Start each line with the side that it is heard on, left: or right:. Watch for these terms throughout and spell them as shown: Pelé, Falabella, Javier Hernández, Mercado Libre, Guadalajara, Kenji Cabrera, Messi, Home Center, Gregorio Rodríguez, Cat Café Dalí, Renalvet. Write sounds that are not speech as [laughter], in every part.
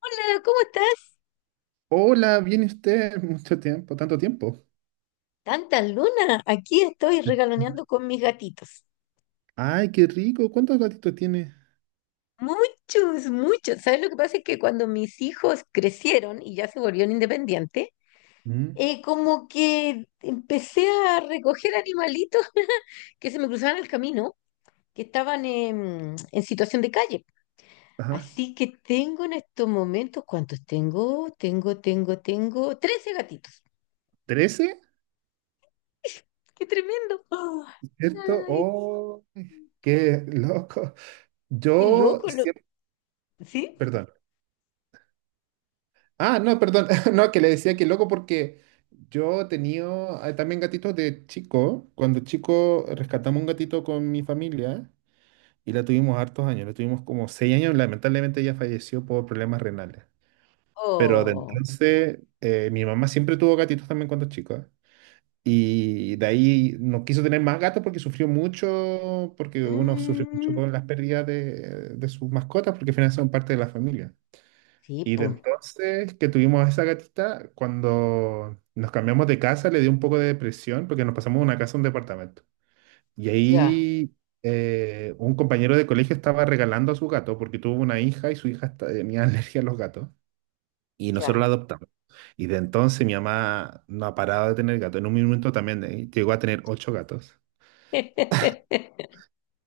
left: Hola, ¿cómo estás?
right: Hola, ¿viene usted? [laughs] Mucho tiempo, tanto tiempo.
left: Tanta luna. Aquí estoy regaloneando con mis gatitos.
right: Ay, qué rico. ¿Cuántos gatitos tiene?
left: Muchos, muchos. ¿Sabes lo que pasa? Es que cuando mis hijos crecieron y ya se volvieron independientes,
right: Mm.
left: como que empecé a recoger animalitos [laughs] que se me cruzaban el camino, que estaban en situación de calle.
right: Ajá.
left: Así que tengo en estos momentos, ¿cuántos tengo? Tengo 13 gatitos.
right: ¿13?
left: ¡Qué tremendo! ¡Ah!
right: ¿Cierto?
left: ¡Ay,
right: Oh, qué loco.
left: qué
right: Yo
left: loco!
right: siempre.
left: ¿Sí?
right: Perdón. Ah, no, perdón. [laughs] No, que le decía que loco porque yo tenía también gatitos de chico. Cuando chico rescatamos un gatito con mi familia y la tuvimos hartos años. La tuvimos como 6 años. Lamentablemente ella falleció por problemas renales. Pero de
left: Oh.
right: entonces, mi mamá siempre tuvo gatitos también cuando chico. Y de ahí no quiso tener más gatos porque sufrió mucho, porque uno sufre mucho
left: Mm,
right: con las pérdidas de sus mascotas, porque al final son parte de la familia.
left: sí,
right: Y de
left: pues,
right: entonces que tuvimos a esa gatita, cuando nos cambiamos de casa, le dio un poco de depresión porque nos pasamos de una casa a un departamento. Y
left: ya,
right: ahí un compañero de colegio estaba regalando a su gato porque tuvo una hija y su hija tenía [laughs] alergia a los gatos y nosotros la
left: ya.
right: adoptamos. Y de entonces mi mamá no ha parado de tener gatos. En un momento también llegó a tener ocho gatos.
left: [laughs]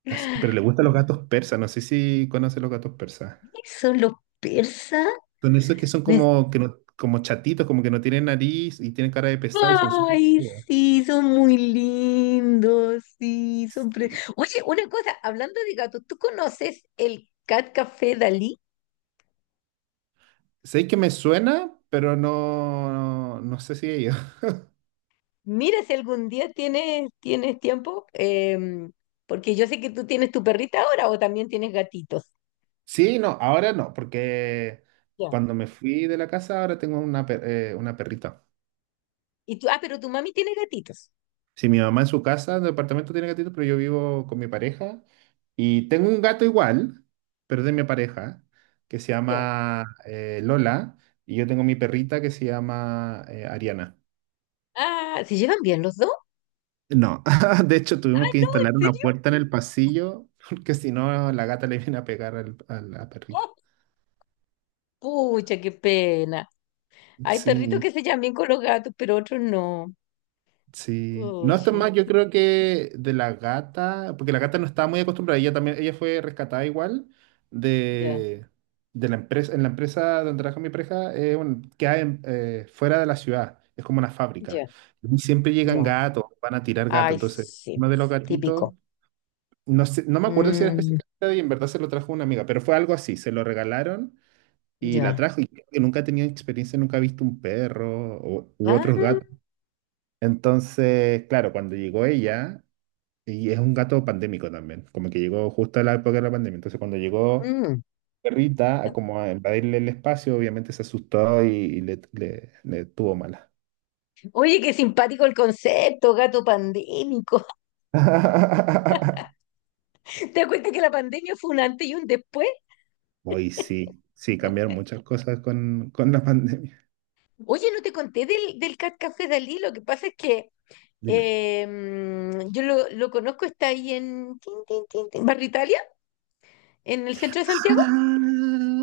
right: Pero le gustan los gatos persas. No sé si conoce los gatos persas.
left: Son los persas.
right: Son esos que son
left: Me-
right: como, que no- como chatitos, como que no tienen nariz y tienen cara de pesado y son súper
left: Ay,
right: peludos.
left: sí, son muy lindos, sí,
right: Sí.
left: Oye, una cosa, hablando de gatos, ¿tú conoces el Cat Café Dalí?
right: Sé que me suena, pero no, no sé si ellos. [laughs]
left: Mira si algún día tienes tiempo, porque yo sé que tú tienes tu perrita ahora o también tienes gatitos.
right: Sí, no, ahora no, porque
left: Ya.
right: cuando me fui de la casa ahora tengo una perrita.
left: Y tú, ah, pero tu mami tiene gatitos.
right: Si mi mamá en su casa, en el departamento tiene gatitos, pero yo vivo con mi pareja y tengo un gato igual, pero de mi pareja, que se
left: Ya.
right: llama Lola, y yo tengo mi perrita que se llama Ariana.
left: Ah, ¿se llevan bien los dos?
right: No, [laughs] de hecho tuvimos que
left: ¿En
right: instalar una
left: serio?
right: puerta en el pasillo porque si no la gata le viene a pegar a la perrita.
left: Pucha, qué pena. Hay perritos
right: Sí.
left: que se llevan bien con los gatos, pero otros no.
right: Sí. No, esto es
left: Pucha,
right: más, yo creo que de la gata, porque la gata no estaba muy acostumbrada, ella también, ella fue rescatada igual
left: ya,
right: de, de la empresa, en la empresa donde trabaja mi pareja, que hay fuera de la ciudad, es como una fábrica.
left: ya,
right: Y siempre llegan
left: ya.
right: gatos, van a tirar gatos,
left: Ay,
right: entonces
left: sí,
right: uno de los , sí, gatitos,
left: típico.
right: no sé, no me acuerdo si era
left: Mm,
right: específicamente y en verdad se lo trajo una amiga, pero fue algo así, se lo regalaron y la
left: ya.
right: trajo y creo que nunca ha tenido experiencia, nunca ha visto un perro o, u
left: Ah,
right: otros gatos. Entonces, claro, cuando llegó ella, y es un gato pandémico también, como que llegó justo a la época de la pandemia, entonces cuando llegó
left: mm.
right: perrita a como a invadirle el espacio, obviamente se asustó y le tuvo mala.
left: Oye, qué simpático el concepto, gato pandémico. [laughs]
right: [laughs]
left: ¿Te das cuenta que la pandemia fue un antes y un después?
right: Hoy sí, sí, cambiaron muchas cosas con la [laughs] pandemia.
left: Oye, no te conté del Cat Café Dalí, lo que pasa es que
right: Dime.
left: yo lo conozco, está ahí en tin, tin, tin, tin, Barrio Italia, en el centro de Santiago.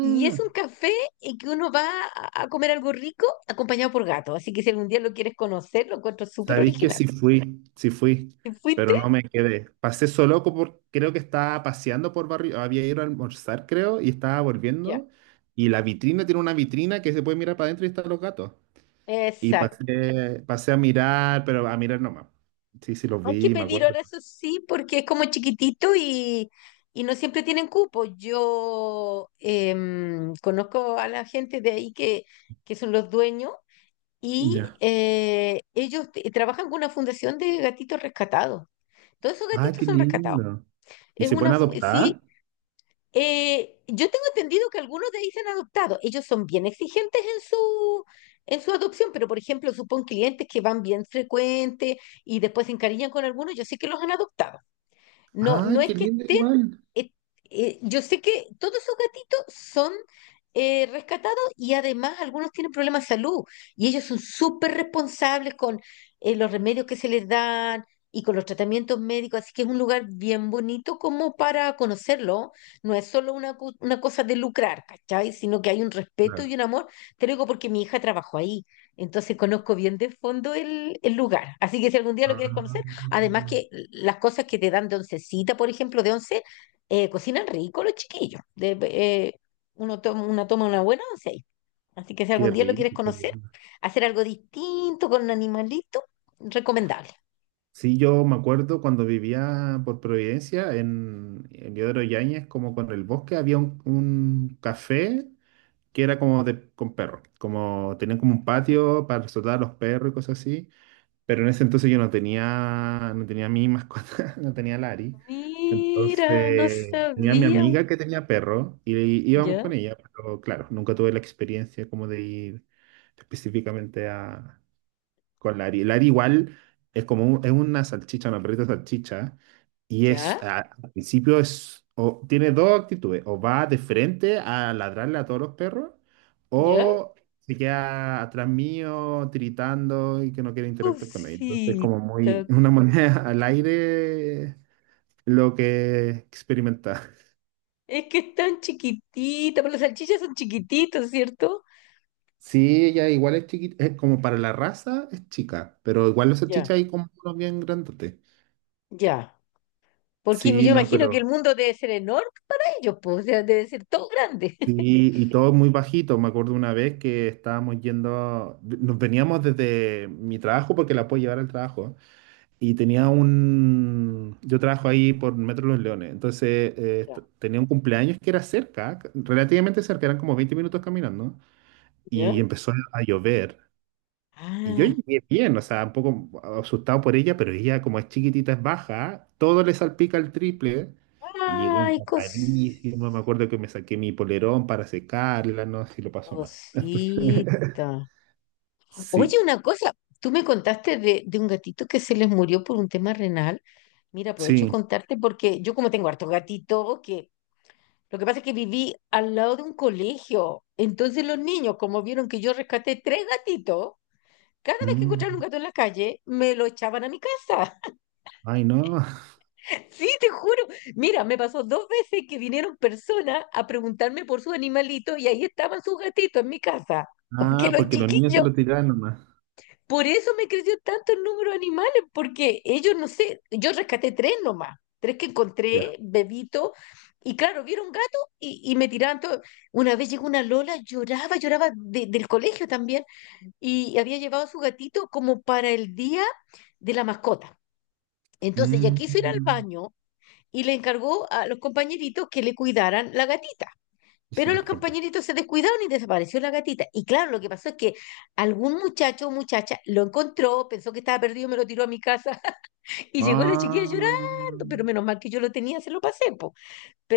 left: Y es un café en que uno va a comer algo rico acompañado por gato. Así que si algún día lo quieres conocer, lo encuentro súper
right: Sabéis que
left: original.
right: sí fui,
left: ¿Te fuiste?
right: pero no me quedé. Pasé solo por, creo que estaba paseando por barrio, había ido a almorzar, creo, y estaba
left: Ya.
right: volviendo. Y la vitrina tiene una vitrina que se puede mirar para adentro y están los gatos. Y
left: Exacto.
right: pasé a mirar, pero a mirar nomás. Sí, sí, los
left: Hay que
right: vi, me
left: pedir
right: acuerdo.
left: ahora, eso sí, porque es como chiquitito y no siempre tienen cupo. Yo conozco a la gente de ahí que son los dueños y
right: Ya.
left: ellos trabajan con una fundación de gatitos rescatados. Todos esos
right: ¡Ah,
left: gatitos
right: qué
left: son rescatados.
right: lindo! ¿Y
left: Es
right: se
left: una,
right: pueden
left: sí.
right: adoptar?
left: Yo tengo entendido que algunos de ahí se han adoptado. Ellos son bien exigentes en su adopción, pero por ejemplo, supón clientes que van bien frecuentes y después se encariñan con algunos, yo sé que los han adoptado. No, no
right: ¡Ay,
left: es
right: qué
left: que
right: lindo
left: estén,
right: igual!
left: eh, yo sé que todos esos gatitos son rescatados y además algunos tienen problemas de salud y ellos son súper responsables con los remedios que se les dan y con los tratamientos médicos, así que es un lugar bien bonito como para conocerlo, no es solo una, una cosa de lucrar, ¿cachai? Sino que hay un respeto y
right: Claro.
left: un amor, te lo digo porque mi hija trabajó ahí, entonces conozco bien de fondo el lugar, así que si algún día lo quieres conocer. Además
right: Ah,
left: que las cosas que te dan de oncecita, por ejemplo, de once, cocinan rico los chiquillos. Uno toma una buena once ahí. Así que si
right: qué
left: algún día lo
right: rico.
left: quieres conocer, hacer algo distinto con un animalito, recomendable.
right: Sí, yo me acuerdo cuando vivía por Providencia en Yodro Yáñez, como con el bosque, había un café que era como de, con perros, como tenían como un patio para soltar a los perros y cosas así, pero en ese entonces yo no tenía mi mascota, [laughs] no tenía Lari,
left: Mira, no
right: entonces tenía a mi
left: sabía.
right: amiga que tenía perro y íbamos
left: Ya,
right: con ella, pero claro, nunca tuve la experiencia como de ir específicamente a con la lari la igual es como es una salchicha, una perrita salchicha, y es,
left: ¿ya?
right: al principio es, o, tiene dos actitudes, o va de frente a ladrarle a todos los perros,
left: Ya,
right: o se queda atrás mío, tiritando y que no quiere interactuar con nadie. Entonces es como muy,
left: cosita.
right: [laughs] una moneda al aire lo que experimenta.
left: Es que están chiquititas, pero las salchichas son chiquititas, ¿cierto?
right: Sí, ella igual es chiquita, es como para la raza es chica, pero igual los
left: Ya,
right: salchichas hay como unos bien grandotes.
left: ya. Porque
right: Sí,
left: yo
right: no,
left: imagino que el
right: pero...
left: mundo debe ser enorme para ellos, pues, o sea, debe ser todo grande.
right: Sí, y todo muy bajito. Me acuerdo una vez que estábamos yendo, nos veníamos desde mi trabajo porque la puedo llevar al trabajo. Y tenía yo trabajo ahí por Metro Los Leones, entonces
left: Ya.
right: tenía un cumpleaños que era cerca, relativamente cerca, eran como 20 minutos caminando.
left: [laughs] ¿Ya?
right: Y empezó a llover y yo
left: Ah,
right: llegué bien, o sea, un poco asustado por ella, pero ella como es chiquitita, es baja, todo le salpica el triple. Y llegó
left: ay,
right: tapadísima, me acuerdo que me saqué mi polerón para secarla, no sé si lo pasó mal. [laughs]
left: cosita. Oye,
right: Sí,
left: una cosa, tú me contaste de un gatito que se les murió por un tema renal. Mira, aprovecho de
right: sí.
left: contarte porque yo como tengo harto gatito, que lo que pasa es que viví al lado de un colegio. Entonces los niños, como vieron que yo rescaté tres gatitos, cada vez que encontraron un
right: Mm.
left: gato en la calle, me lo echaban a mi casa.
right: Ay, no.
left: Sí, te juro. Mira, me pasó dos veces que vinieron personas a preguntarme por sus animalitos y ahí estaban sus gatitos en mi casa. [laughs] Porque
right: Ah,
left: los
right: porque los niños se
left: chiquillos,
right: lo tiraban nomás.
left: por eso me creció tanto el número de animales, porque ellos, no sé, yo rescaté tres nomás, tres que
right: Ya.
left: encontré, bebito, y claro, vieron gato y me tiraban todo. Una vez llegó una Lola, lloraba, lloraba del colegio también, y había llevado a su gatito como para el día de la mascota. Entonces ya quiso ir al
right: Mm,
left: baño y le encargó a los compañeritos que le cuidaran la gatita.
right: Y se
left: Pero
right: le
left: los
right: escapó.
left: compañeritos se descuidaron y desapareció la gatita. Y claro, lo que pasó es que algún muchacho o muchacha lo encontró, pensó que estaba perdido, me lo tiró a mi casa [laughs] y llegó la chiquilla
right: Ah.
left: llorando, pero menos mal que yo lo tenía, se lo pasé, po.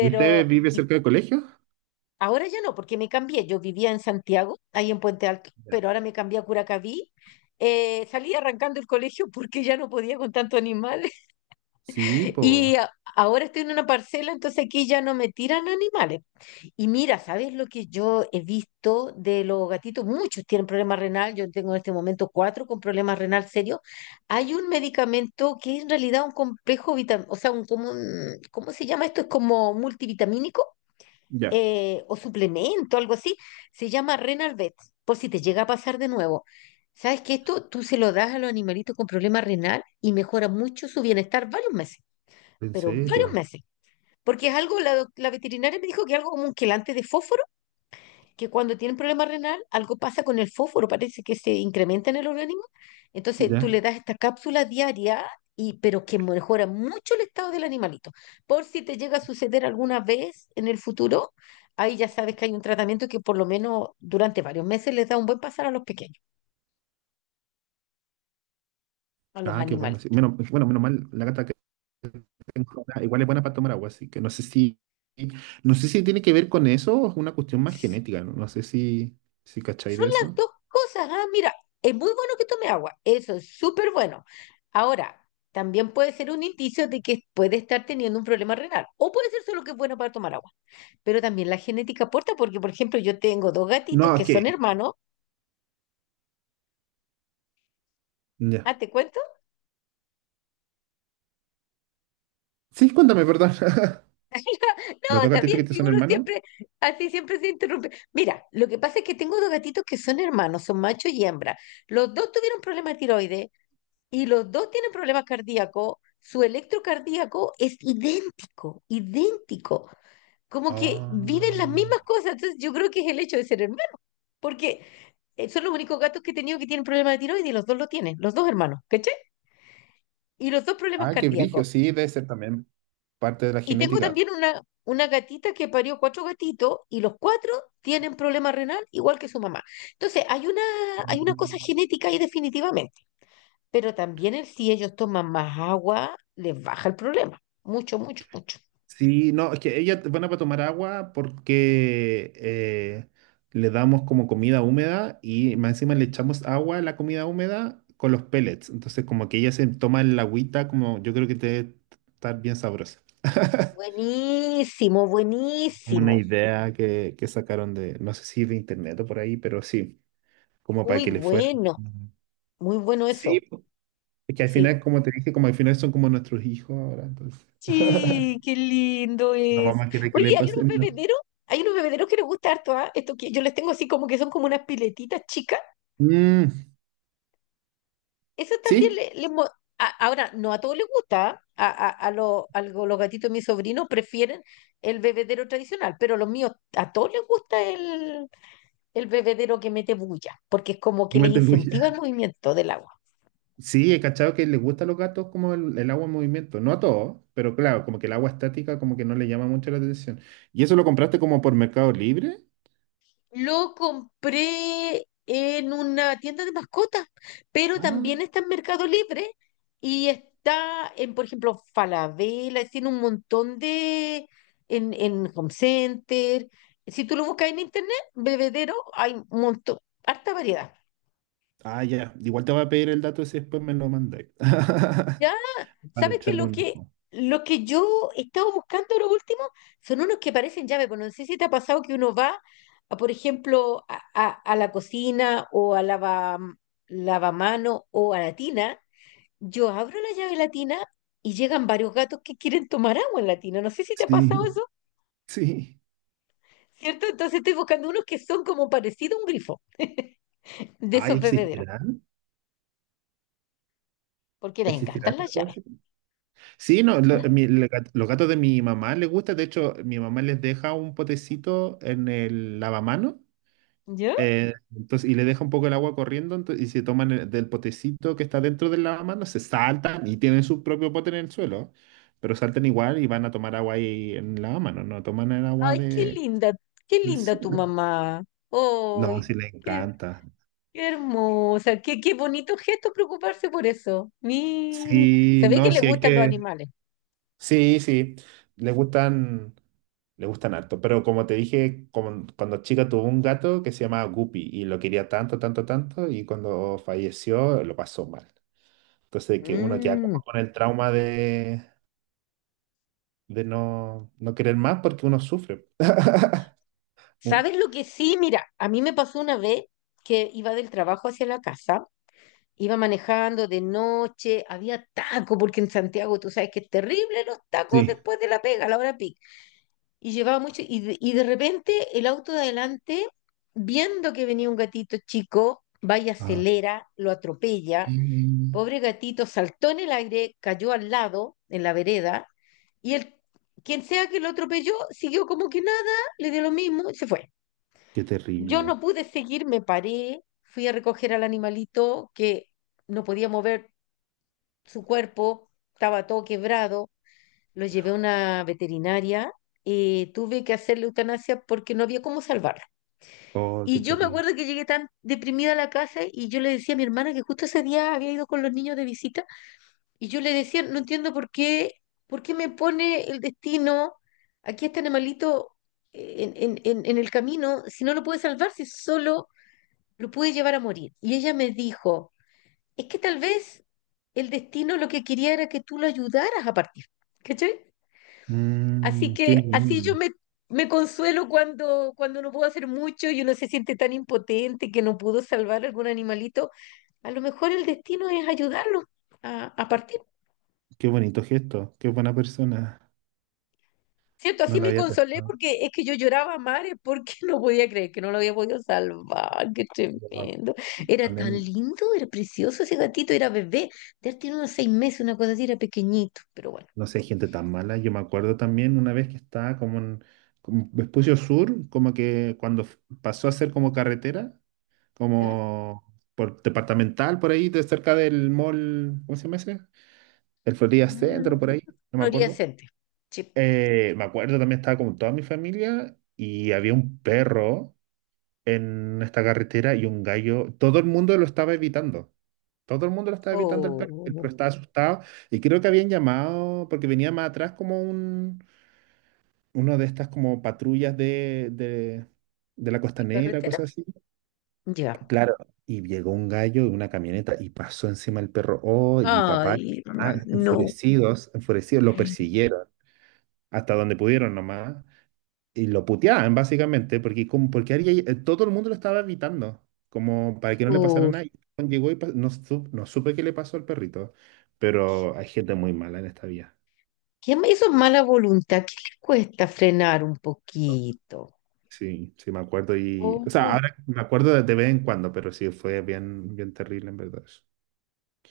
right: ¿Y usted vive
left: y
right: cerca del colegio?
left: ahora ya no, porque me cambié. Yo vivía en Santiago, ahí en Puente Alto,
right: Ya.
left: pero ahora me cambié a Curacaví. Salí arrancando el colegio porque ya no podía con tantos animales
right: Sí,
left: [laughs] y
right: po.
left: a- ahora estoy en una parcela, entonces aquí ya no me tiran animales. Y mira, ¿sabes lo que yo he visto de los gatitos? Muchos tienen problemas renal, yo tengo en este momento cuatro con problemas renal serios. Hay un medicamento que es en realidad un complejo vitamínico, o sea, un, ¿cómo se llama esto? Es como multivitamínico
right: Ya.
left: o suplemento, algo así. Se llama Renalvet, por si te llega a pasar de nuevo. ¿Sabes que esto tú se lo das a los animalitos con problemas renal y mejora mucho su bienestar varios meses,
right: ¿En
left: pero varios
right: serio?
left: meses? Porque es algo, la veterinaria me dijo que es algo como un quelante de fósforo que cuando tienen problema renal, algo pasa con el fósforo, parece que se incrementa en el organismo. Entonces tú
right: Ya.
left: le das esta cápsula diaria, y, pero que mejora mucho el estado del animalito. Por si te llega a suceder alguna vez en el futuro, ahí ya sabes que hay un tratamiento que por lo menos durante varios meses les da un buen pasar a los pequeños, a los
right: Ah, qué bueno. Sí.
left: animalitos.
right: Menos, bueno, menos mal, la gata que tengo ahora igual es buena para tomar agua, así que no sé si tiene que ver con eso o es una cuestión más genética, no, No sé si, cachai
left: Son
right: de
left: las
right: eso.
left: dos cosas. Ah, mira, es muy bueno que tome agua, eso es súper bueno. Ahora, también puede ser un indicio de que puede estar teniendo un problema renal, o puede ser solo que es bueno para tomar agua. Pero también la genética aporta, porque por ejemplo yo tengo dos gatitos
right: No, es
left: que
right: que,
left: son hermanos.
right: ya.
left: Ah, ¿te cuento?
right: Sí, cuéntame, perdón. [laughs]
left: [laughs] No,
right: ¿Los dos gatitos
left: también,
right: que te
left: si
right: son
left: uno
right: hermanos?
left: siempre, así siempre se interrumpe. Mira, lo que pasa es que tengo dos gatitos que son hermanos, son macho y hembra. Los dos tuvieron problemas de tiroides y los dos tienen problemas cardíacos. Su electrocardíaco es idéntico, idéntico. Como que viven las
right: Ah,
left: mismas cosas. Entonces yo creo que es el hecho de ser hermano porque son los únicos gatos que he tenido que tienen problemas de tiroides y los dos lo tienen, los dos hermanos. ¿Cachai? Y los dos problemas
right: ah, qué brillo,
left: cardíacos.
right: sí, debe ser también parte de la
left: Y tengo
right: genética.
left: también una gatita que parió cuatro gatitos y los cuatro tienen problema renal igual que su mamá. Entonces, hay una cosa
right: Mm.
left: genética ahí definitivamente, pero también el si ellos toman más agua, les baja el problema. Mucho, mucho, mucho.
right: Sí, no, es que ellas van a para tomar agua porque le damos como comida húmeda y más encima le echamos agua a la comida húmeda con los pellets. Entonces, como que ella se toma el agüita, como yo creo que te debe estar bien sabrosa. [laughs]
left: Buenísimo,
right: Como una
left: buenísimo.
right: idea que sacaron de, no sé si de internet o por ahí, pero sí, como para
left: Muy
right: que le fuera.
left: bueno,
right: Ujú.
left: muy bueno eso.
right: Sí, po, es que al
left: Sí.
right: final, como te dije, como al final son como nuestros hijos ahora, entonces
left: Sí, qué lindo
right: no
left: eso.
right: vamos a querer que
left: Oye,
right: le pasen nada.
left: hay unos bebederos que les gusta harto, ¿ah? Esto que yo les tengo así como que son como unas piletitas chicas.
right: Mm,
left: Eso también
right: sí,
left: ahora, no a todos les gusta, ¿ah? Los gatitos de mis sobrinos prefieren el bebedero tradicional, pero los míos, a todos les gusta el bebedero que mete bulla, porque es como
right: que
left: que les
right: meten
left: incentiva el movimiento del agua.
right: Sí, he cachado que les gusta a los gatos como el agua en movimiento. No a todos, pero claro, como que el agua estática como que no le llama mucho la atención. ¿Y eso lo compraste como por Mercado Libre?
left: Lo compré en una tienda de mascotas, pero
right: Ah,
left: también está en Mercado Libre y está en, por ejemplo, Falabella, tiene un montón de, en Home Center. Si tú lo buscas en internet, bebedero, hay un montón, harta variedad.
right: ah, ya. Igual te voy a pedir el dato si después me lo mandáis. [laughs]
left: ¿Ya?
right: Para
left: ¿Sabes qué?
right: echarle un ojo.
left: Lo que yo estaba buscando lo último son unos que parecen llave, pero no sé si te ha pasado que uno va, a, por ejemplo, a la cocina o lavamano o a la tina. Yo abro la llave latina y llegan varios gatos que quieren tomar agua en la tina. No sé si te ha
right: Sí,
left: pasado eso,
right: sí.
left: ¿cierto? Entonces estoy buscando unos que son como parecido a un grifo [laughs] de
right: Ay,
left: esos bebederos,
right: ¿existirán?
left: porque les
right: ¿Existirán?
left: encantan
right: esas
left: las llaves.
right: cosas? Sí, no, lo-
left: ¿Mm?
right: mi- le- gat- los gatos de mi mamá les gusta. De hecho, mi mamá les deja un potecito en el lavamano.
left: ¿Ya?
right: Entonces, y le deja un poco el agua corriendo y se toman del potecito que está dentro del lavamanos, se saltan y tienen su propio pote en el suelo, pero saltan igual y van a tomar agua ahí en el lavamanos, no toman el agua
left: Ay, qué
right: de
left: linda tu mamá.
right: No, sí
left: Ay,
right: le
left: qué,
right: encanta.
left: qué hermosa, qué, qué bonito gesto preocuparse por eso. Mi,
right: Sí,
left: se ve que
right: no,
left: le
right: sí hay
left: gustan los
right: que...
left: animales.
right: Sí, sí, le gustan, le gustan harto, pero como te dije, cuando chica tuvo un gato que se llamaba Guppy y lo quería tanto, tanto, tanto y cuando falleció lo pasó mal. Entonces, que uno queda
left: Mm,
right: como con el trauma de no querer más porque uno sufre. [laughs] Uh,
left: ¿sabes lo que sí? Mira, a mí me pasó una vez que iba del trabajo hacia la casa, iba manejando de noche, había taco, porque en Santiago tú sabes que es terrible los tacos
right: Sí.
left: después de la pega, a la hora pico y llevaba mucho, y de repente el auto de adelante, viendo que venía un gatito chico, va y
right: Ah,
left: acelera, lo atropella,
right: mm,
left: pobre gatito saltó en el aire, cayó al lado, en la vereda, y el, quien sea que lo atropelló, siguió como que nada, le dio lo mismo y se fue.
right: qué
left: Yo
right: terrible.
left: no pude seguir, me paré, fui a recoger al animalito que no podía mover su cuerpo, estaba todo quebrado. Lo llevé a una veterinaria y tuve que hacerle eutanasia porque no había cómo salvarlo.
right: Oh, qué
left: Y yo me
right: terrible.
left: acuerdo que llegué tan deprimida a la casa y yo le decía a mi hermana que justo ese día había ido con los niños de visita. Y yo le decía, no entiendo por qué me pone el destino aquí a este animalito en el camino si no lo puede salvar, si solo lo puede llevar a morir. Y ella me dijo, es que tal vez el destino lo que quería era que tú lo ayudaras a partir. ¿Cachai? Así
right: Qué
left: que así yo
right: lindo.
left: me consuelo cuando no puedo hacer mucho y uno se siente tan impotente que no pudo salvar algún animalito. A lo mejor el destino es ayudarlo a partir.
right: Qué bonito gesto. Qué buena persona.
left: ¿Cierto?
right: No
left: Así
right: lo
left: me
right: había
left: consolé
right: pensado.
left: porque es que yo lloraba a mares porque [laughs] no podía creer que no lo había podido salvar. Qué
right: Yo me ac-
left: tremendo. Era tan
right: también,
left: lindo, era precioso ese gatito, era bebé. Ya tiene unos 6 meses, una cosa así, era pequeñito, pero bueno.
right: no sé, hay gente tan mala. Yo me acuerdo también una vez que estaba como en como Vespucio Sur, como que cuando pasó a ser como carretera,
left: ¿Ya?
right: como por departamental, por ahí, de cerca del mall, ¿cómo se llama ese? El Florida Centro, por
left: Ah,
right: ahí, no me
left: Florida
right: acuerdo.
left: Center. Sí.
right: Me acuerdo también estaba con toda mi familia y había un perro en esta carretera y un gallo. Todo el mundo lo estaba evitando. Todo el mundo lo estaba evitando el perro. El
left: Oh,
right: perro estaba asustado y creo que habían llamado porque venía más atrás como un, uno de estas como patrullas de la
left: de
right: costanera,
left: carretera.
right: cosas así.
left: Ya.
right: Claro, y llegó un gallo en una camioneta y pasó encima el perro. Oh, y mi papá,
left: Ay, ¿verdad? No.
right: enfurecidos, enfurecidos, lo persiguieron, hasta donde pudieron nomás, y lo puteaban básicamente, porque, como, porque todo el mundo lo estaba evitando, como para que no le pasara
left: Oh.
right: nada. Y Juan llegó y no, no supe qué le pasó al perrito, pero hay gente muy mala en esta vía.
left: ¿Qué me hizo mala voluntad? ¿Qué le cuesta frenar un poquito?
right: Sí, sí, me acuerdo y. O sea,
left: Oh,
right: ahora me acuerdo de vez en cuando, pero sí, fue bien, bien terrible en verdad eso.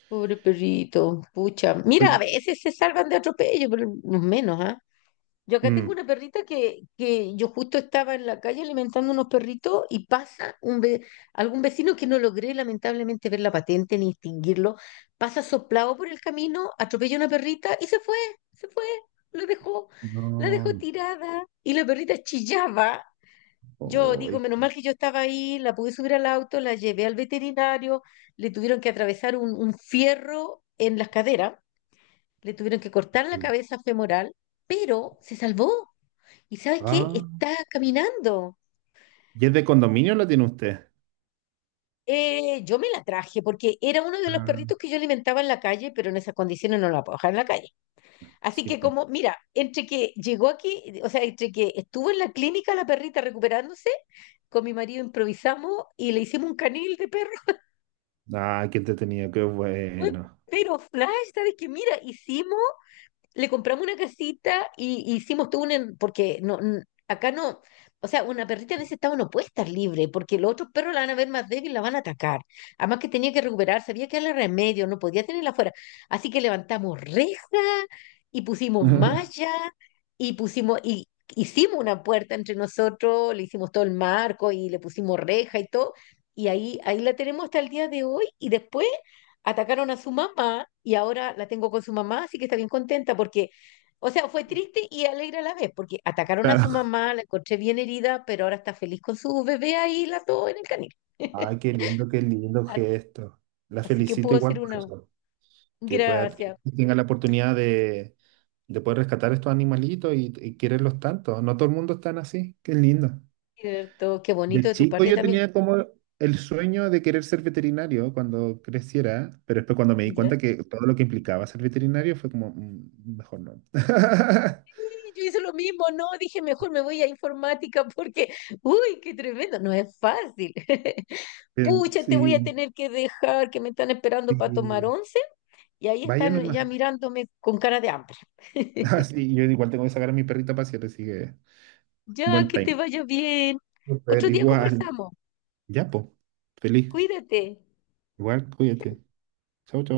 left: pobre perrito. Pucha. Mira, a
right: Oye,
left: veces se salvan de atropello, pero los menos, ¿ah? Yo acá tengo
right: mm,
left: una perrita que yo justo estaba en la calle alimentando unos perritos y algún vecino que no logré lamentablemente ver la patente ni distinguirlo, pasa soplado por el camino, atropella una perrita y se fue, la dejó, la dejó
right: no,
left: tirada y la perrita chillaba. Yo digo,
right: oy,
left: menos mal que yo estaba ahí, la pude subir al auto, la llevé al veterinario, le tuvieron que atravesar un fierro en las caderas, le tuvieron que cortar la cabeza femoral, pero se salvó. ¿Y sabes qué?
right: ah,
left: Está caminando.
right: ¿y es de condominio lo tiene usted?
left: Yo me la traje porque era uno de los
right: Ah,
left: perritos que yo alimentaba en la calle, pero en esas condiciones no la puedo dejar en la calle. Así
right: sí,
left: que
right: pues.
left: como, mira, entre que llegó aquí, o sea, entre que estuvo en la clínica la perrita recuperándose, con mi marido improvisamos y le hicimos un canil de perro.
right: Ah, qué entretenido, qué
left: Fue
right: bueno.
left: Pero Flash, ¿sabes qué? Mira, hicimos le compramos una casita y hicimos todo porque no, acá no, o sea, una perrita en ese estado no puede estar libre, porque los otros perros la van a ver más débil, y la van a atacar. Además que tenía que recuperarse, había que darle remedio, no podía tenerla afuera. Así que levantamos reja y pusimos malla
right: [laughs]
left: y hicimos una puerta entre nosotros, le hicimos todo el marco y le pusimos reja y todo. Y ahí la tenemos hasta el día de hoy y después atacaron a su mamá y ahora la tengo con su mamá, así que está bien contenta porque, o sea, fue triste y alegre a la vez, porque atacaron a su
right: Claro.
left: mamá, la encontré bien herida, pero ahora está feliz con su bebé ahí, las dos en el canil.
right: Ay,
left: [laughs]
right: qué lindo
left: A-
right: gesto. La
left: Así que
right: felicito
left: pudo ser
right: igual por
left: una.
right: eso, que pueda, que
left: Gracias,
right: tenga la oportunidad de poder rescatar estos animalitos y quererlos tanto. No todo el mundo es tan así, qué lindo.
left: cierto, qué bonito
right: De
left: de tu
right: chico
left: parte
right: yo
left: también.
right: tenía como el sueño de querer ser veterinario cuando creciera, pero después cuando me di
left: ¿Ya?
right: cuenta que todo lo que implicaba ser veterinario fue como, "Mm, mejor no. [laughs]
left: Yo hice lo mismo, no, dije mejor me voy a informática [laughs] porque, uy, qué tremendo, no es fácil. [laughs]
right: Bien,
left: Pucha, te voy a
right: Sí,
left: tener que dejar, que me están
right: sí,
left: esperando para tomar once. Y ahí
right: vaya
left: están
right: nomás.
left: ya
right: [laughs]
left: mirándome con cara de hambre.
right: Ah,
left: [laughs]
right: sí, yo igual tengo que sacar a mi perrita a pasear, así que
left: Ya,
right: buen
left: que
right: time.
left: te vaya bien. Otro
right: Súper,
left: día
right: igual.
left: conversamos.
right: Ya, po. Feliz.
left: Cuídate.
right: Igual, cuídate. Chau, chau.